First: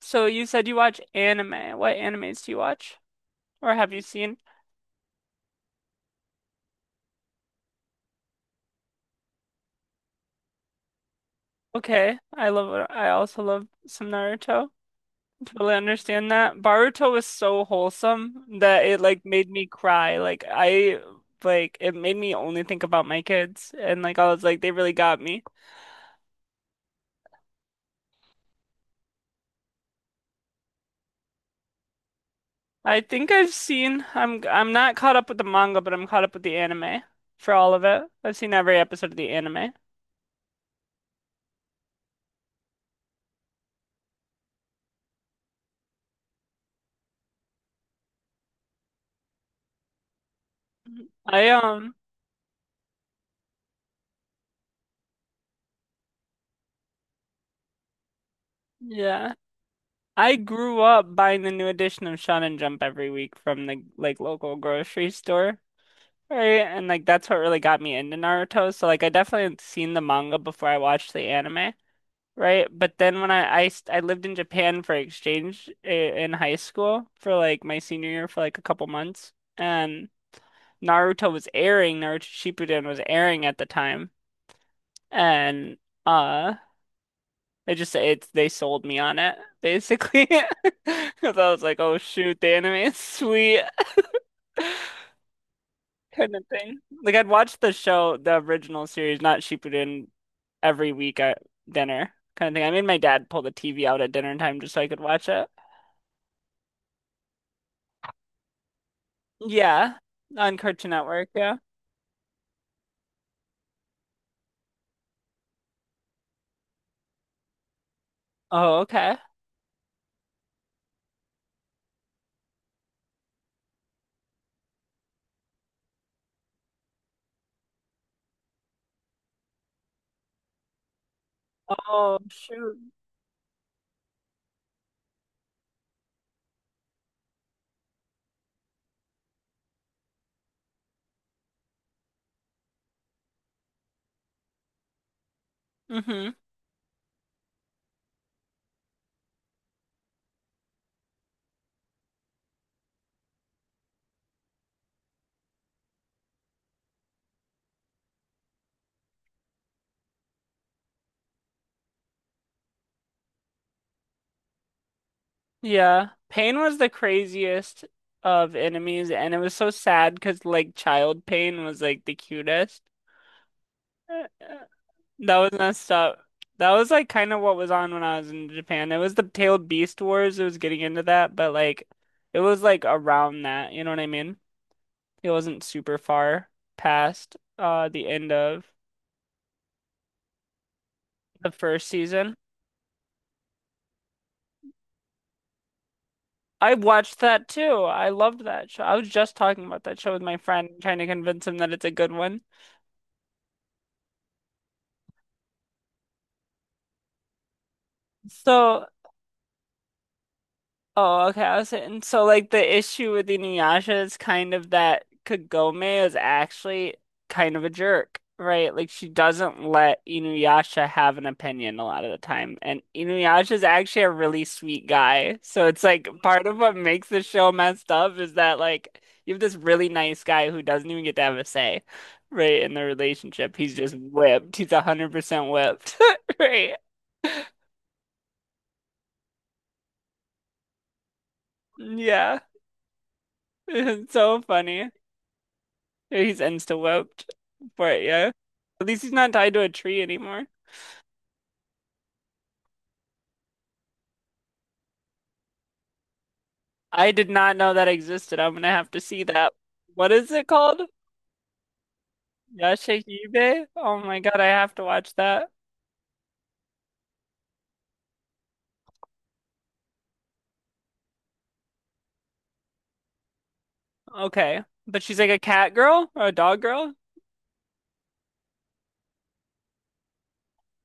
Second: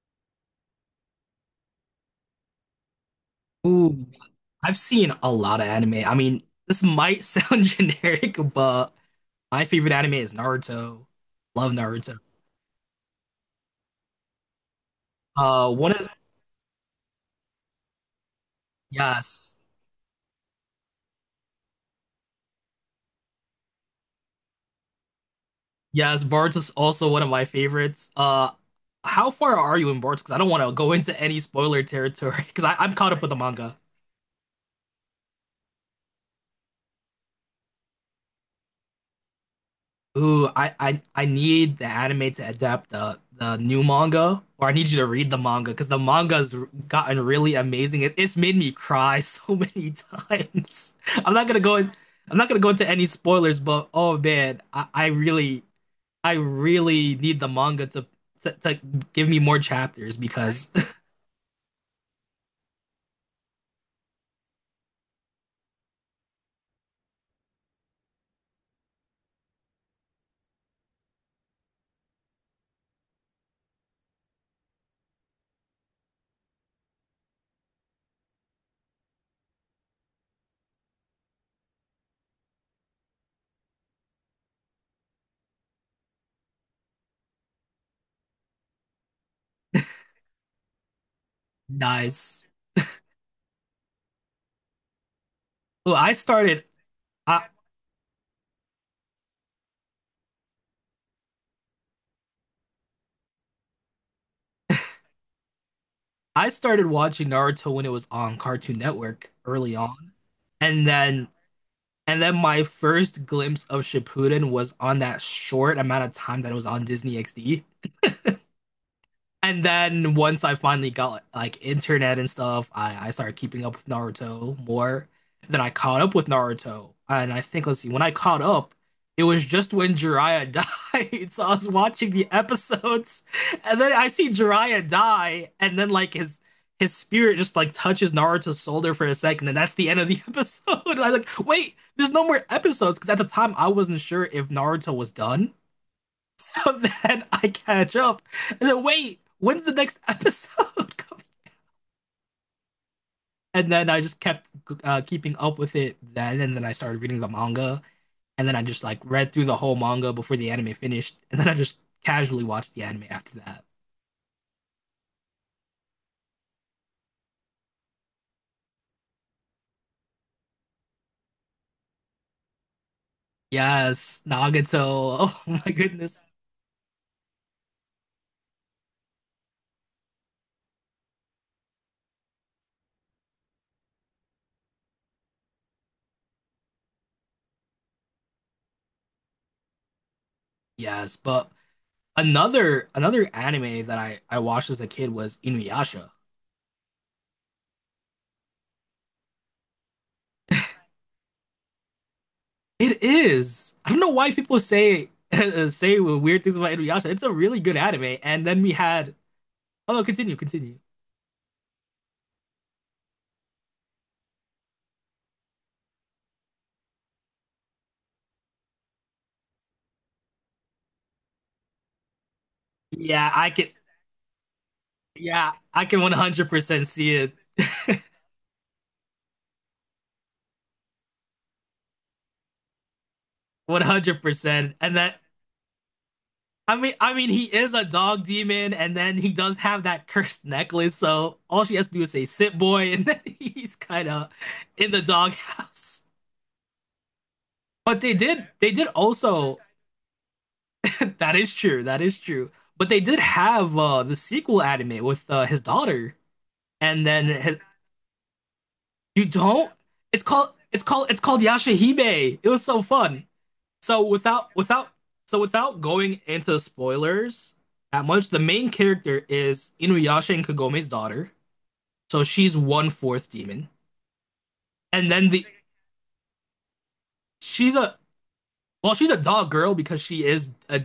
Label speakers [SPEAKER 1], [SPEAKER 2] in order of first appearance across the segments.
[SPEAKER 1] So you said you watch anime. What animes do you watch? Or have you
[SPEAKER 2] Ooh,
[SPEAKER 1] seen?
[SPEAKER 2] I've seen a lot of anime. I mean, this might sound generic, but my favorite anime is Naruto. Love
[SPEAKER 1] Okay,
[SPEAKER 2] Naruto.
[SPEAKER 1] I love I also love some Naruto. Totally
[SPEAKER 2] One of
[SPEAKER 1] understand that. Boruto was so wholesome that it like made
[SPEAKER 2] yes,
[SPEAKER 1] me cry. Like I like it made me only think about my kids, and like I was like they really got me.
[SPEAKER 2] yes, Boruto's also one of my favorites. How far are you in Boruto? Because I don't want to go into any spoiler territory because I'm caught up with the manga.
[SPEAKER 1] I'm not caught up with the manga, but I'm caught up with the anime for all of it. I've seen every episode of the anime.
[SPEAKER 2] Ooh, I need the anime to adapt the new manga, or I need you to read the manga because the manga's gotten really amazing. It's made me cry so many times. I'm not
[SPEAKER 1] I
[SPEAKER 2] gonna go in, I'm not gonna go into any spoilers, but oh man, I really need the manga to give
[SPEAKER 1] yeah.
[SPEAKER 2] me more chapters
[SPEAKER 1] I
[SPEAKER 2] because
[SPEAKER 1] grew up buying the new edition of Shonen and Jump every week from the like local grocery store, right? And like that's what really got me into Naruto. So like I definitely had seen the manga before I watched the anime, right? But then when I, st- I lived in Japan for exchange in high school for like my senior year for like a couple months, and Naruto was airing, Naruto Shippuden was airing at the time, and. Uh. They just it they sold me on it basically because I was like, oh shoot,
[SPEAKER 2] nice.
[SPEAKER 1] the anime is sweet
[SPEAKER 2] Well, I
[SPEAKER 1] kind of
[SPEAKER 2] started
[SPEAKER 1] thing. Like I'd
[SPEAKER 2] I
[SPEAKER 1] watch the show, the original series, not Shippuden, every week at dinner kind of thing. I made my dad pull the TV out at dinner time just so I could watch it.
[SPEAKER 2] I started watching Naruto when it was on Cartoon Network early
[SPEAKER 1] Yeah,
[SPEAKER 2] on.
[SPEAKER 1] on
[SPEAKER 2] And
[SPEAKER 1] Cartoon Network.
[SPEAKER 2] then
[SPEAKER 1] Yeah.
[SPEAKER 2] And then my first glimpse of Shippuden was on that short amount of time that it was on Disney XD.
[SPEAKER 1] Oh, okay.
[SPEAKER 2] And then once I finally got like internet and stuff, I started keeping up with Naruto more. Then I caught up with Naruto. And I think, let's see, when I caught up, it was just when Jiraiya died. So I was watching
[SPEAKER 1] Oh
[SPEAKER 2] the
[SPEAKER 1] shoot.
[SPEAKER 2] episodes, and then I see Jiraiya die, and then like his spirit just like touches Naruto's shoulder for a second, and that's the end of the episode. I was like, wait, there's no more episodes, because at the time I wasn't sure if Naruto was done.
[SPEAKER 1] Hmm.
[SPEAKER 2] So then I catch up. And then wait, when's the next episode coming? And then I just kept keeping up with it then, and then I started reading the manga, and then I just like read through the whole manga before the anime finished, and then I just casually watched the anime after that.
[SPEAKER 1] Yeah. Pain was the craziest of enemies, and it was so sad because like child Pain was like the cutest.
[SPEAKER 2] Yes, Nagato.
[SPEAKER 1] That was
[SPEAKER 2] Oh my
[SPEAKER 1] messed up.
[SPEAKER 2] goodness.
[SPEAKER 1] That was like kind of what was on when I was in Japan. It was the Tailed Beast Wars. It was getting into that, but like it was like around that, you know what I mean? It wasn't super far past the end of
[SPEAKER 2] Yes,
[SPEAKER 1] the
[SPEAKER 2] but
[SPEAKER 1] first season.
[SPEAKER 2] another anime that I watched as a kid was Inuyasha.
[SPEAKER 1] I watched that too. I loved that show. I was just talking about that show with my friend, trying to convince him that it's a good one.
[SPEAKER 2] It is. I don't know why people say say weird things about Inuyasha. It's a really good anime. And then we
[SPEAKER 1] So
[SPEAKER 2] had oh, continue, continue.
[SPEAKER 1] oh, okay. I was saying, so like the issue with Inuyasha is kind of that Kagome is actually kind of a jerk, right? Like she doesn't let Inuyasha have an opinion a lot of the time, and
[SPEAKER 2] Yeah, I
[SPEAKER 1] Inuyasha is
[SPEAKER 2] can.
[SPEAKER 1] actually a really sweet guy.
[SPEAKER 2] Yeah,
[SPEAKER 1] So it's
[SPEAKER 2] I can
[SPEAKER 1] like part of what
[SPEAKER 2] 100%
[SPEAKER 1] makes
[SPEAKER 2] see
[SPEAKER 1] the
[SPEAKER 2] it.
[SPEAKER 1] show messed up is that like you have this really nice guy who doesn't even get to have a say, right, in the relationship. He's just whipped. He's
[SPEAKER 2] 100%. And that
[SPEAKER 1] 100% whipped, right?
[SPEAKER 2] I mean, he is a dog demon, and then he does have that cursed necklace. So all she has to do is say
[SPEAKER 1] Yeah.
[SPEAKER 2] "sit boy," and then he's kind
[SPEAKER 1] It's
[SPEAKER 2] of
[SPEAKER 1] so funny.
[SPEAKER 2] in the doghouse.
[SPEAKER 1] He's insta whooped.
[SPEAKER 2] But
[SPEAKER 1] But
[SPEAKER 2] they
[SPEAKER 1] yeah.
[SPEAKER 2] did, they
[SPEAKER 1] At
[SPEAKER 2] did
[SPEAKER 1] least he's not tied
[SPEAKER 2] also.
[SPEAKER 1] to a tree anymore.
[SPEAKER 2] That is true. That is true. But they did have the sequel anime with his daughter, and
[SPEAKER 1] I
[SPEAKER 2] then
[SPEAKER 1] did not
[SPEAKER 2] his,
[SPEAKER 1] know that existed. I'm gonna have to see
[SPEAKER 2] you
[SPEAKER 1] that.
[SPEAKER 2] don't.
[SPEAKER 1] What
[SPEAKER 2] It's
[SPEAKER 1] is it
[SPEAKER 2] called.
[SPEAKER 1] called?
[SPEAKER 2] It's called. It's called Yashahime. It was so fun.
[SPEAKER 1] Yashahime? Oh
[SPEAKER 2] So
[SPEAKER 1] my God, I
[SPEAKER 2] without
[SPEAKER 1] have to
[SPEAKER 2] without
[SPEAKER 1] watch
[SPEAKER 2] so
[SPEAKER 1] that.
[SPEAKER 2] without going into spoilers that much, the main character is Inuyasha and Kagome's daughter. So she's one fourth demon,
[SPEAKER 1] Okay. But
[SPEAKER 2] and
[SPEAKER 1] she's
[SPEAKER 2] then
[SPEAKER 1] like a
[SPEAKER 2] the
[SPEAKER 1] cat girl or a dog girl?
[SPEAKER 2] she's a well she's a dog girl because she is a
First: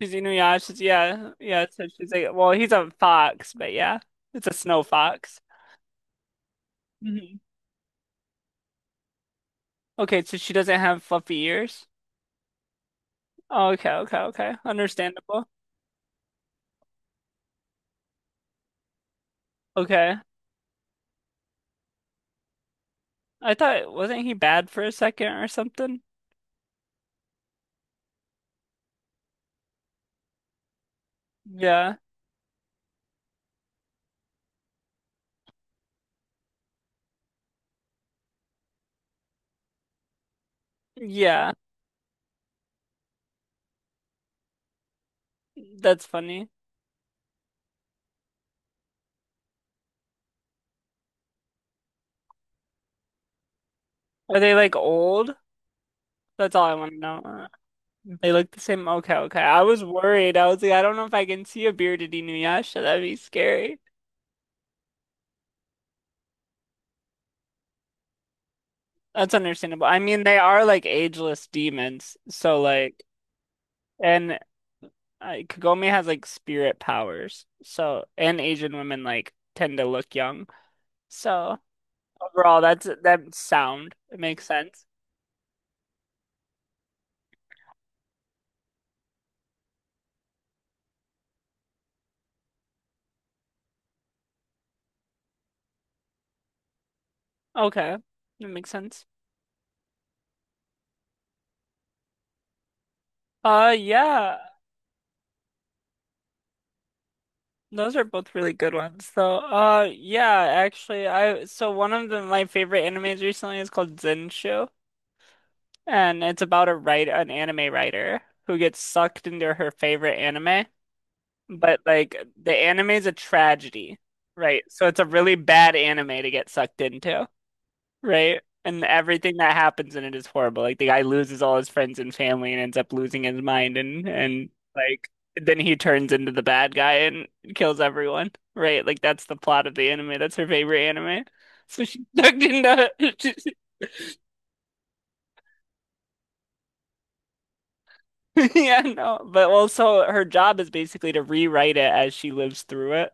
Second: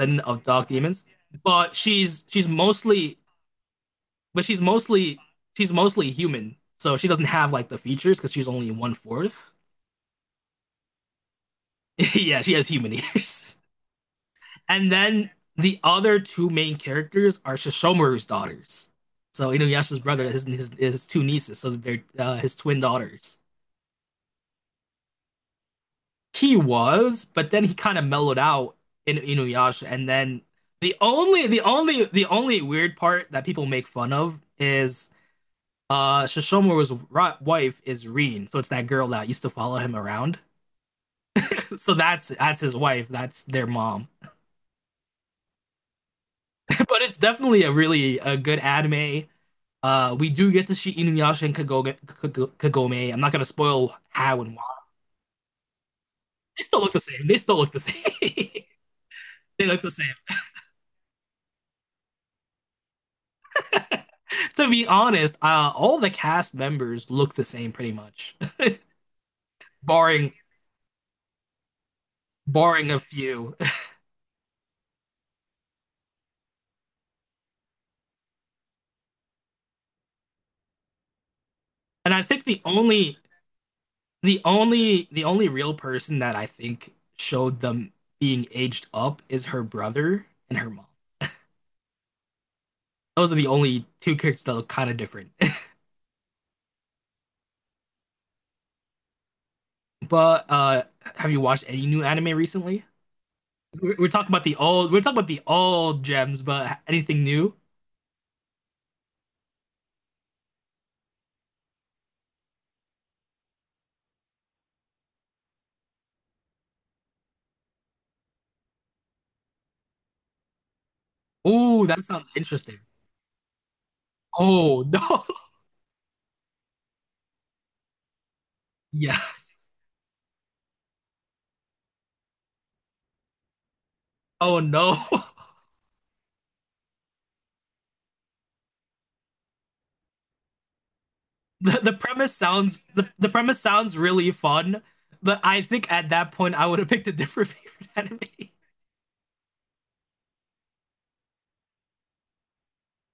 [SPEAKER 1] She's
[SPEAKER 2] of dog
[SPEAKER 1] Inuyasha's,
[SPEAKER 2] demons,
[SPEAKER 1] yeah. Yeah,
[SPEAKER 2] but
[SPEAKER 1] so she's like, well, he's a fox, but yeah.
[SPEAKER 2] but
[SPEAKER 1] It's a
[SPEAKER 2] she's
[SPEAKER 1] snow
[SPEAKER 2] mostly
[SPEAKER 1] fox.
[SPEAKER 2] she's mostly human. So she doesn't
[SPEAKER 1] Hmm.
[SPEAKER 2] have like the features because she's only one fourth.
[SPEAKER 1] Okay, so she doesn't have fluffy ears?
[SPEAKER 2] Yeah, she has human ears.
[SPEAKER 1] Oh, okay, okay, okay.
[SPEAKER 2] And then
[SPEAKER 1] Understandable.
[SPEAKER 2] the other two main characters are Shishomaru's daughters. So Inuyasha's
[SPEAKER 1] Okay.
[SPEAKER 2] brother, his two nieces, so they're his twin daughters.
[SPEAKER 1] I thought, wasn't he bad for a second or something?
[SPEAKER 2] He was, but then he kind of mellowed out in Inuyasha, and then the only the
[SPEAKER 1] Yeah.
[SPEAKER 2] only the only weird part that people make fun of is Shishomaru's wife is Reen, so it's that girl that used to follow him around.
[SPEAKER 1] Yeah,
[SPEAKER 2] So that's his wife, that's their mom.
[SPEAKER 1] that's funny.
[SPEAKER 2] but it's definitely a really a good anime. We do get to see Inuyasha and Kagome. I'm not gonna spoil
[SPEAKER 1] Are
[SPEAKER 2] how
[SPEAKER 1] they
[SPEAKER 2] and why.
[SPEAKER 1] like old? That's all
[SPEAKER 2] They
[SPEAKER 1] I
[SPEAKER 2] still
[SPEAKER 1] want
[SPEAKER 2] look
[SPEAKER 1] to
[SPEAKER 2] the
[SPEAKER 1] know.
[SPEAKER 2] same. They still look the same.
[SPEAKER 1] They look the same. Okay, okay. I
[SPEAKER 2] They look
[SPEAKER 1] was
[SPEAKER 2] the same.
[SPEAKER 1] worried. I was like, I don't know if I can see a bearded Inuyasha. That'd be scary.
[SPEAKER 2] To be honest, all the cast members look the same pretty much,
[SPEAKER 1] That's understandable. I mean,
[SPEAKER 2] barring
[SPEAKER 1] they are like ageless demons. So
[SPEAKER 2] barring a
[SPEAKER 1] like,
[SPEAKER 2] few.
[SPEAKER 1] and Kagome has like spirit powers. So, and Asian women like tend to look young. So
[SPEAKER 2] And I think the
[SPEAKER 1] overall, that's
[SPEAKER 2] only
[SPEAKER 1] that sound. It
[SPEAKER 2] the
[SPEAKER 1] makes sense.
[SPEAKER 2] only the only real person that I think showed them being aged up is her brother and her mom. Those are the only two characters that look kind of different.
[SPEAKER 1] Okay, that makes sense.
[SPEAKER 2] But have you watched any new anime recently? We're talking
[SPEAKER 1] Yeah.
[SPEAKER 2] about the old. We're talking about the old gems, but anything new?
[SPEAKER 1] Those are both really good ones, though. Yeah, actually, I so one of my favorite animes recently is called Zenshou, and it's about a write an anime writer who gets sucked into her favorite anime, but
[SPEAKER 2] Oh, that
[SPEAKER 1] like
[SPEAKER 2] sounds
[SPEAKER 1] the
[SPEAKER 2] interesting.
[SPEAKER 1] anime is a tragedy, right?
[SPEAKER 2] Oh
[SPEAKER 1] So
[SPEAKER 2] no.
[SPEAKER 1] it's a really bad anime to get sucked into, right? And
[SPEAKER 2] Yeah.
[SPEAKER 1] everything that happens in it is horrible. Like the guy loses all his friends and family and ends up losing his mind, and
[SPEAKER 2] Oh no.
[SPEAKER 1] like then he turns into the bad guy and kills everyone, right? Like that's the plot of the anime. That's her favorite anime.
[SPEAKER 2] The,
[SPEAKER 1] So
[SPEAKER 2] the
[SPEAKER 1] she
[SPEAKER 2] premise
[SPEAKER 1] dug
[SPEAKER 2] sounds
[SPEAKER 1] into.
[SPEAKER 2] the, the premise sounds really fun, but I think at that point I would have picked a different favorite anime.
[SPEAKER 1] Yeah, no. But also her job is basically to rewrite it as she lives through it,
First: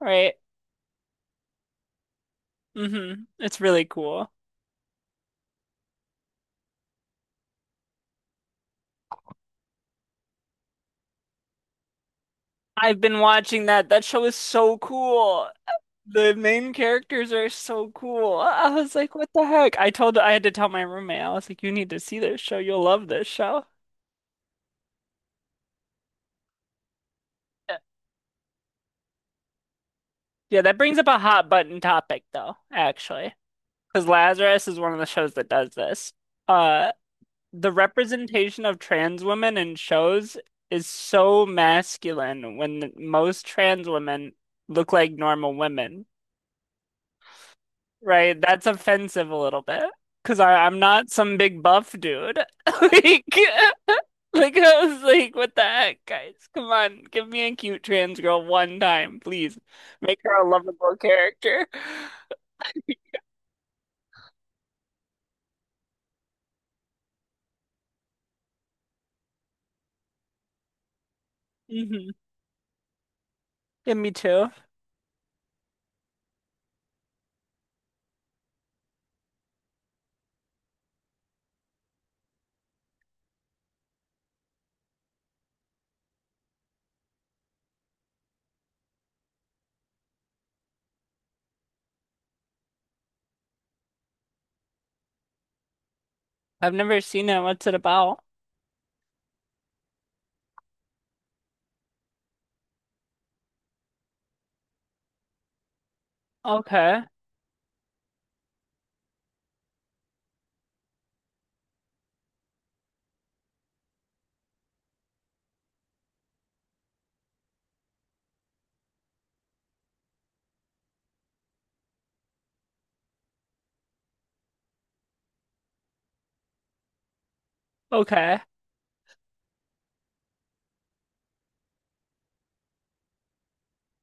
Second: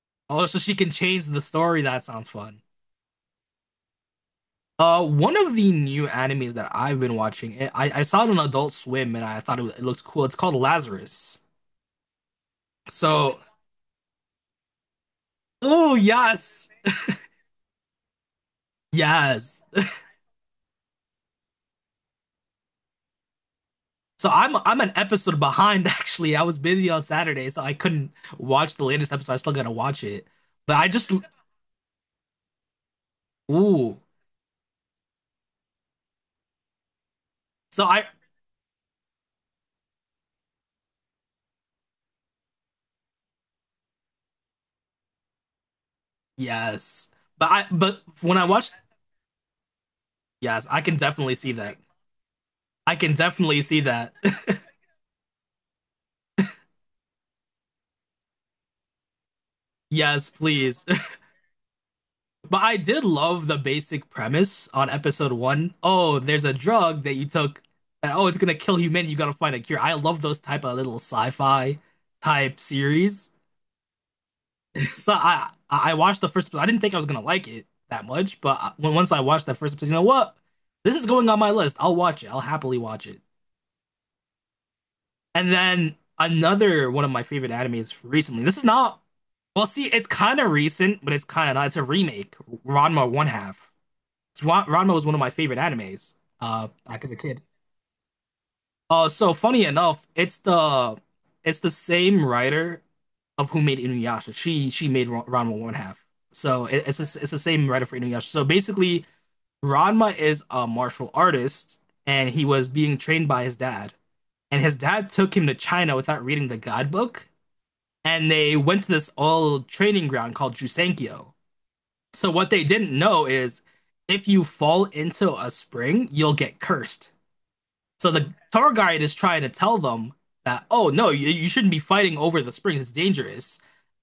[SPEAKER 1] right?
[SPEAKER 2] Oh, so she can change the story. That sounds fun.
[SPEAKER 1] Hmm. It's really cool.
[SPEAKER 2] One of the new animes that I've been watching, I saw it on Adult Swim and I thought it looked cool. It's called Lazarus.
[SPEAKER 1] I've been
[SPEAKER 2] So,
[SPEAKER 1] watching that. That show is so cool.
[SPEAKER 2] oh
[SPEAKER 1] The
[SPEAKER 2] yes,
[SPEAKER 1] main characters are so cool. I was like, what the
[SPEAKER 2] yes,
[SPEAKER 1] heck? I had to tell my roommate. I was like, you need to see this show. You'll love this show.
[SPEAKER 2] So I'm an episode behind actually. I was busy on Saturday, so I
[SPEAKER 1] Yeah,
[SPEAKER 2] couldn't watch the latest episode. I still gotta watch it.
[SPEAKER 1] yeah,
[SPEAKER 2] But
[SPEAKER 1] that
[SPEAKER 2] I
[SPEAKER 1] brings up
[SPEAKER 2] just
[SPEAKER 1] a hot button topic though, actually,
[SPEAKER 2] ooh.
[SPEAKER 1] because Lazarus is one of the shows that does this. Uh, the
[SPEAKER 2] So I
[SPEAKER 1] representation of trans women in shows is so masculine when most trans women look like normal women.
[SPEAKER 2] yes. But I but when
[SPEAKER 1] Right,
[SPEAKER 2] I
[SPEAKER 1] that's
[SPEAKER 2] watched
[SPEAKER 1] offensive a little bit because
[SPEAKER 2] yes,
[SPEAKER 1] I'm
[SPEAKER 2] I can
[SPEAKER 1] not
[SPEAKER 2] definitely
[SPEAKER 1] some
[SPEAKER 2] see
[SPEAKER 1] big
[SPEAKER 2] that.
[SPEAKER 1] buff dude.
[SPEAKER 2] I can definitely see that.
[SPEAKER 1] Like, like I was like, what the heck, guys? Come on, give me a cute trans girl one time, please. Make
[SPEAKER 2] Yes,
[SPEAKER 1] her a
[SPEAKER 2] please.
[SPEAKER 1] lovable character.
[SPEAKER 2] But I did love the basic premise on episode one. Oh, there's a drug that you took and oh, it's gonna kill humanity. You gotta find a cure. I love those type of little sci-fi
[SPEAKER 1] Hmm.
[SPEAKER 2] type series.
[SPEAKER 1] Yeah, me too.
[SPEAKER 2] So I watched the first. I didn't think I was gonna like it that much, but when once I watched that first episode, you know what? This is going on my list. I'll watch it. I'll happily watch it. And then another one of my favorite animes recently. This is not. Well, see, it's kind of recent, but it's kind of not. It's a remake. Ranma One Half. Ranma was one of my favorite animes.
[SPEAKER 1] I've never
[SPEAKER 2] Back as a
[SPEAKER 1] seen
[SPEAKER 2] kid.
[SPEAKER 1] it. What's it about?
[SPEAKER 2] So funny enough, it's the same writer of who made Inuyasha. She made Ranma one half. So it, it's
[SPEAKER 1] Okay,
[SPEAKER 2] the- it's the same writer for Inuyasha. So basically, Ranma is a martial artist, and he was being trained by his dad. And his dad took him to China without reading the guidebook, and they went to this old training ground called Jusenkyo. So what they didn't know is, if you fall into a spring, you'll get cursed. So the
[SPEAKER 1] okay.
[SPEAKER 2] tour guide is trying to tell them that, oh no, you shouldn't be fighting over the springs. It's dangerous.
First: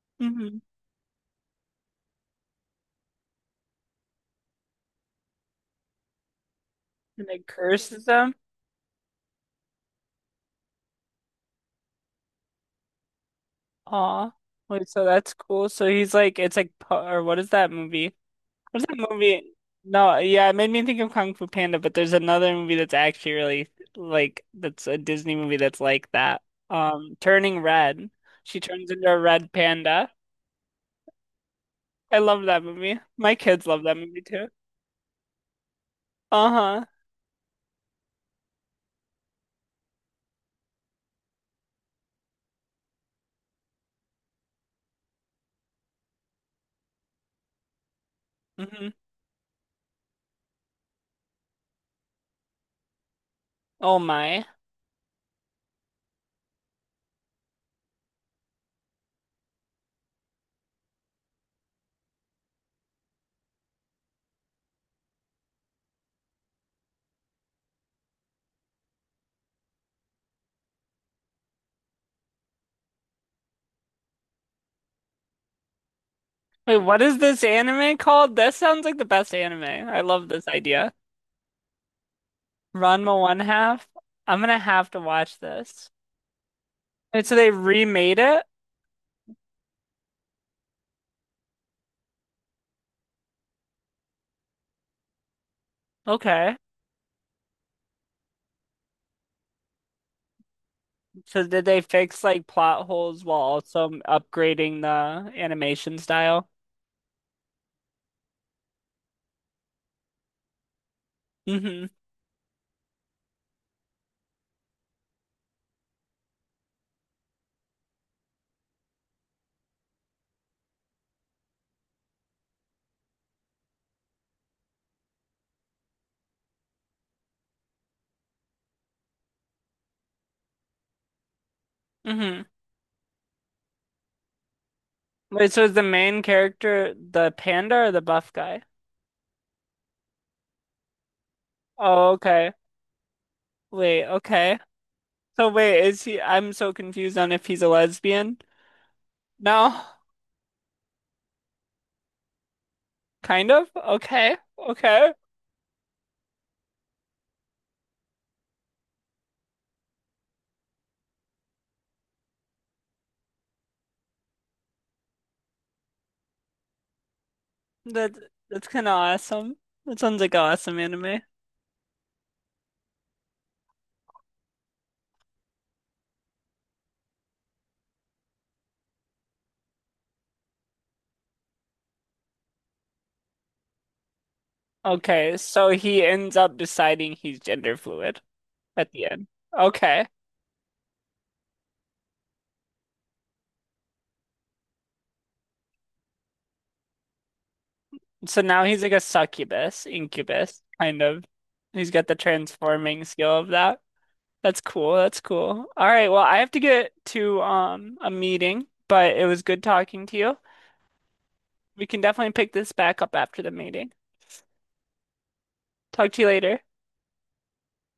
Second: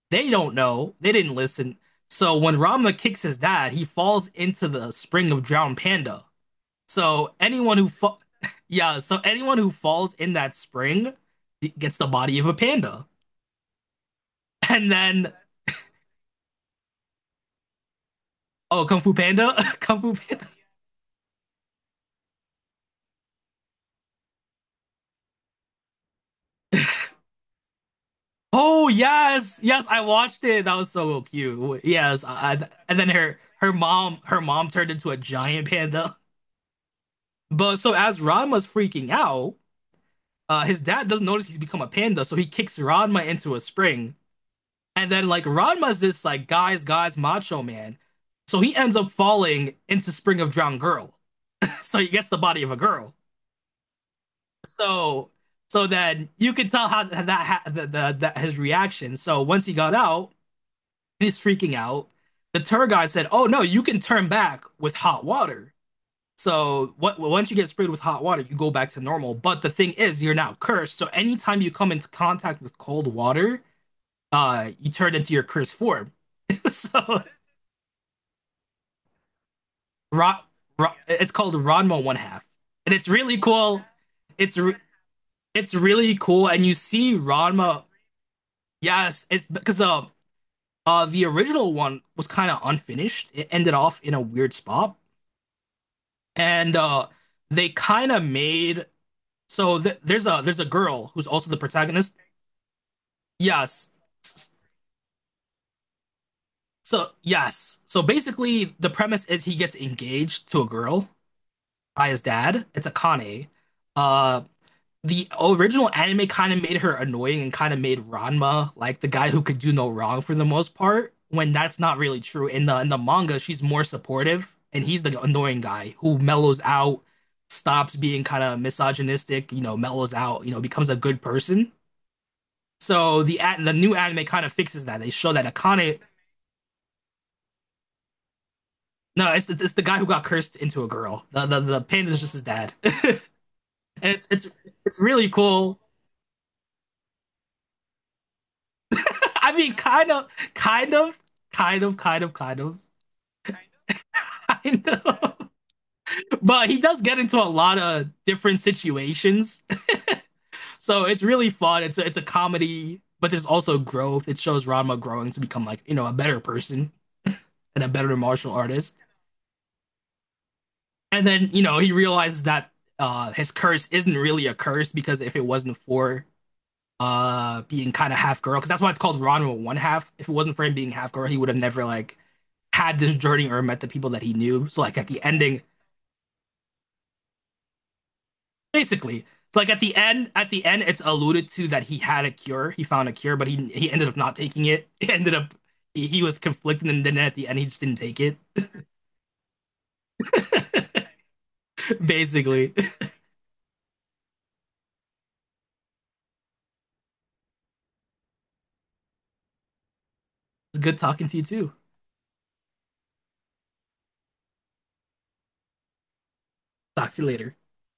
[SPEAKER 2] They don't
[SPEAKER 1] Hmm.
[SPEAKER 2] know. They didn't listen. So when Rama kicks his dad, he falls into the spring of drowned panda.
[SPEAKER 1] And
[SPEAKER 2] So
[SPEAKER 1] it
[SPEAKER 2] anyone who
[SPEAKER 1] curses
[SPEAKER 2] fa
[SPEAKER 1] them.
[SPEAKER 2] yeah, so anyone who falls in that spring gets the body of a panda.
[SPEAKER 1] Aw, wait,
[SPEAKER 2] And
[SPEAKER 1] so that's
[SPEAKER 2] then
[SPEAKER 1] cool. So he's like, it's like, or what is that movie? What's
[SPEAKER 2] oh,
[SPEAKER 1] that
[SPEAKER 2] Kung Fu
[SPEAKER 1] movie?
[SPEAKER 2] Panda, Kung Fu
[SPEAKER 1] No,
[SPEAKER 2] Panda.
[SPEAKER 1] yeah, it made me think of Kung Fu Panda, but there's another movie that's actually really like that's a Disney movie that's like that. Turning Red. She
[SPEAKER 2] Oh
[SPEAKER 1] turns into a red
[SPEAKER 2] yes, yes, I
[SPEAKER 1] panda.
[SPEAKER 2] watched it. That was so cute.
[SPEAKER 1] I
[SPEAKER 2] Yes,
[SPEAKER 1] love that movie.
[SPEAKER 2] and then
[SPEAKER 1] My
[SPEAKER 2] her
[SPEAKER 1] kids
[SPEAKER 2] her
[SPEAKER 1] love that movie
[SPEAKER 2] mom her
[SPEAKER 1] too.
[SPEAKER 2] mom turned into a giant panda.
[SPEAKER 1] Uh-huh.
[SPEAKER 2] But so as Ranma's freaking out, his dad doesn't notice he's become a panda, so he kicks Ranma into a spring. And then like Ranma's this like macho man. So he
[SPEAKER 1] Hmm.
[SPEAKER 2] ends up falling into Spring of Drowned Girl. so he gets the body of a girl.
[SPEAKER 1] Oh my.
[SPEAKER 2] So so then you could tell how that, ha- the, his reaction. So once he got out, he's freaking out. The tour guide said, "Oh no, you can turn back with hot water." So once you get sprayed with hot water, you go back to normal. But the thing is, you're now cursed. So anytime you come into contact with cold water, you turn into your cursed form.
[SPEAKER 1] Wait, what is
[SPEAKER 2] so
[SPEAKER 1] this anime called? This sounds like the best anime. I love
[SPEAKER 2] Ron,
[SPEAKER 1] this idea.
[SPEAKER 2] It's called Ranma One Half, and it's
[SPEAKER 1] Ranma
[SPEAKER 2] really
[SPEAKER 1] One
[SPEAKER 2] cool.
[SPEAKER 1] Half. I'm gonna
[SPEAKER 2] It's re-
[SPEAKER 1] have to watch
[SPEAKER 2] it's
[SPEAKER 1] this.
[SPEAKER 2] really cool, and you see
[SPEAKER 1] And so they
[SPEAKER 2] Ranma.
[SPEAKER 1] remade it?
[SPEAKER 2] Yes, it's because the original one was kind of unfinished. It ended off in a weird spot,
[SPEAKER 1] Okay.
[SPEAKER 2] and they kind of made so there's a girl who's
[SPEAKER 1] So
[SPEAKER 2] also the
[SPEAKER 1] did they
[SPEAKER 2] protagonist.
[SPEAKER 1] fix like plot holes while also
[SPEAKER 2] Yes. S-
[SPEAKER 1] upgrading the animation style?
[SPEAKER 2] So basically, the premise is he gets engaged to a girl
[SPEAKER 1] Hmm.
[SPEAKER 2] by his dad. It's Akane. Uh, the original anime kind of made her annoying and kind of made Ranma like the guy who could do no wrong for the most part, when that's not really true. In the manga, she's more supportive and he's the annoying guy who mellows out, stops being kind of misogynistic, you know, mellows out, you know, becomes a good person.
[SPEAKER 1] Hmm.
[SPEAKER 2] So the new anime kind of fixes that. They show that
[SPEAKER 1] Wait, so is the
[SPEAKER 2] Akane
[SPEAKER 1] main character the panda or the buff guy?
[SPEAKER 2] no, it's the guy who got cursed into a girl. The
[SPEAKER 1] Oh,
[SPEAKER 2] panda is just his
[SPEAKER 1] okay.
[SPEAKER 2] dad, and
[SPEAKER 1] Wait,
[SPEAKER 2] it's it's
[SPEAKER 1] okay.
[SPEAKER 2] it's really
[SPEAKER 1] So
[SPEAKER 2] cool.
[SPEAKER 1] wait, is he? I'm so confused on if he's a lesbian.
[SPEAKER 2] I
[SPEAKER 1] No,
[SPEAKER 2] mean, kind of, kind of, kind of, kind of, kind of,
[SPEAKER 1] kind of. Okay,
[SPEAKER 2] kind
[SPEAKER 1] okay.
[SPEAKER 2] of. But he does get into a lot of different situations, so it's really fun. It's a comedy, but there's also growth. It shows Ranma growing to become like you know a better person and a
[SPEAKER 1] That
[SPEAKER 2] better martial
[SPEAKER 1] that's kind of
[SPEAKER 2] artist.
[SPEAKER 1] awesome. That sounds like an awesome anime.
[SPEAKER 2] And then you know he realizes that his curse isn't really a curse because if it wasn't for being kind of half girl because that's why it's called Ranma one half. If it wasn't for him being half girl, he would have never like had this journey or met the people that he knew. So like at the
[SPEAKER 1] Okay,
[SPEAKER 2] ending,
[SPEAKER 1] so he ends up deciding he's gender fluid at the
[SPEAKER 2] basically,
[SPEAKER 1] end.
[SPEAKER 2] it's like
[SPEAKER 1] Okay.
[SPEAKER 2] at the end, it's alluded to that he had a cure. He found a cure, but he ended up not taking it. He ended up he was conflicted, and then at the end, he just didn't take it.
[SPEAKER 1] So now he's like a succubus, incubus, kind of. He's got the
[SPEAKER 2] Basically, it's
[SPEAKER 1] transforming skill of that. That's cool. That's cool. All right, well, I have to get to a meeting, but it was good talking to you.
[SPEAKER 2] good talking to you too.
[SPEAKER 1] We can definitely pick this back up after the meeting. Talk to you later.
[SPEAKER 2] Talk to you later.